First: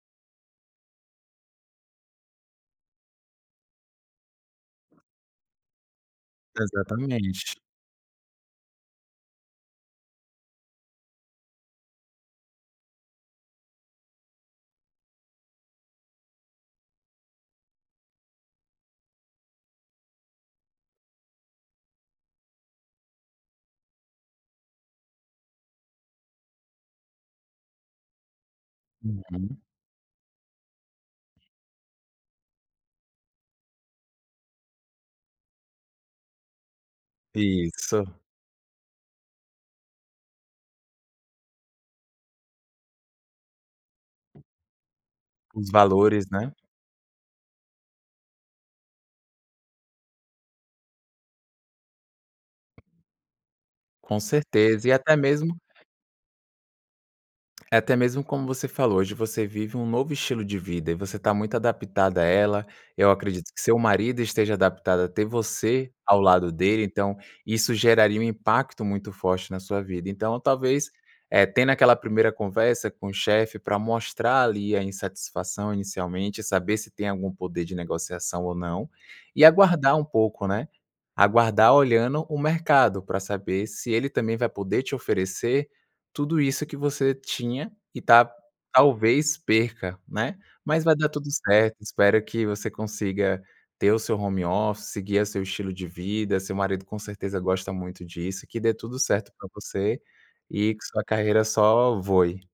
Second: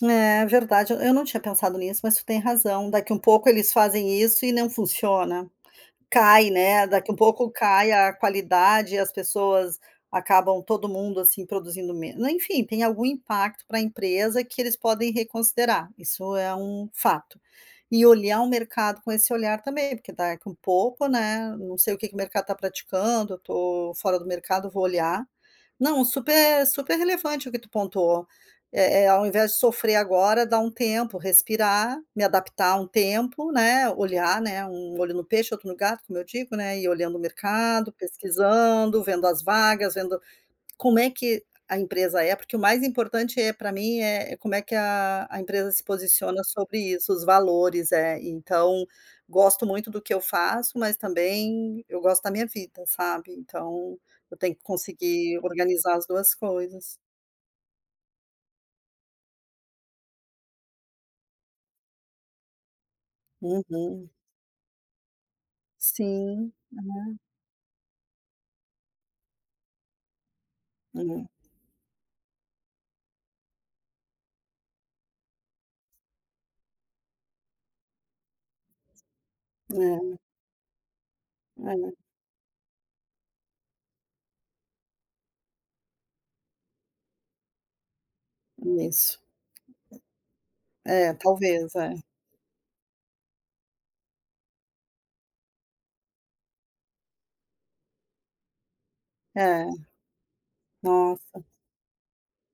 É verdade, eu eu não tinha pensado nisso, mas tu tem razão. Daqui um pouco eles fazem isso e não funciona. Cai, né. Daqui um pouco, Exatamente. cai a qualidade e as pessoas acabam todo mundo assim produzindo meno enfim, tem algum impacto para a empresa que eles podem reconsiderar. Isso é um fato. E olhar o mercado com esse olhar também, porque daqui um pouco, né. Não sei o que o mercado tá praticando, eu tô fora do mercado, vou olhar. Não, super super relevante o que tu pontuou. Eh eh ao invés de Uhum. sofrer agora, dar um tempo, respirar, me adaptar um tempo, né. Olhar, né. Um olho no peixe, outro no gato, como eu digo, né. Ir olhando o mercado, Isso. pesquisando, vendo as vagas, vendo como é que a empresa é, porque o mais importante, eh, pra mim é como é que a a empresa Os se valores, posiciona né? sobre isso, os valores, é, então gosto muito do que eu faço, mas também eu gosto da minha vida, sabe. Então Com eu tenho que certeza. E até conseguir mesmo organizar as 2 coisas. é até mesmo como você falou. Hoje você vive um novo estilo de vida e você tá muito adaptada a ela. Eu acredito que seu Uhum. marido esteja adaptado a ter você ao Sim, lado dele, então aham. isso geraria um impacto muito forte na sua vida. Então talvez, Uhum. eh, tendo aquela primeira conversa com o chefe pra mostrar ali a insatisfação inicialmente e saber se tem algum poder de negociação ou não, e aguardar um É. pouco, né. Aguardar É. olhando o mercado, pra saber se ele também vai poder te oferecer tudo isso que você tinha e ta Nisso. talvez perca, né. Mas vai dar É, tudo talvez certo. é. Espero que você consiga ter o seu home office, seguir a seu estilo de vida. Seu marido com certeza gosta muito disso, que dê tudo certo pra É. você e que sua carreira Nossa. só voe.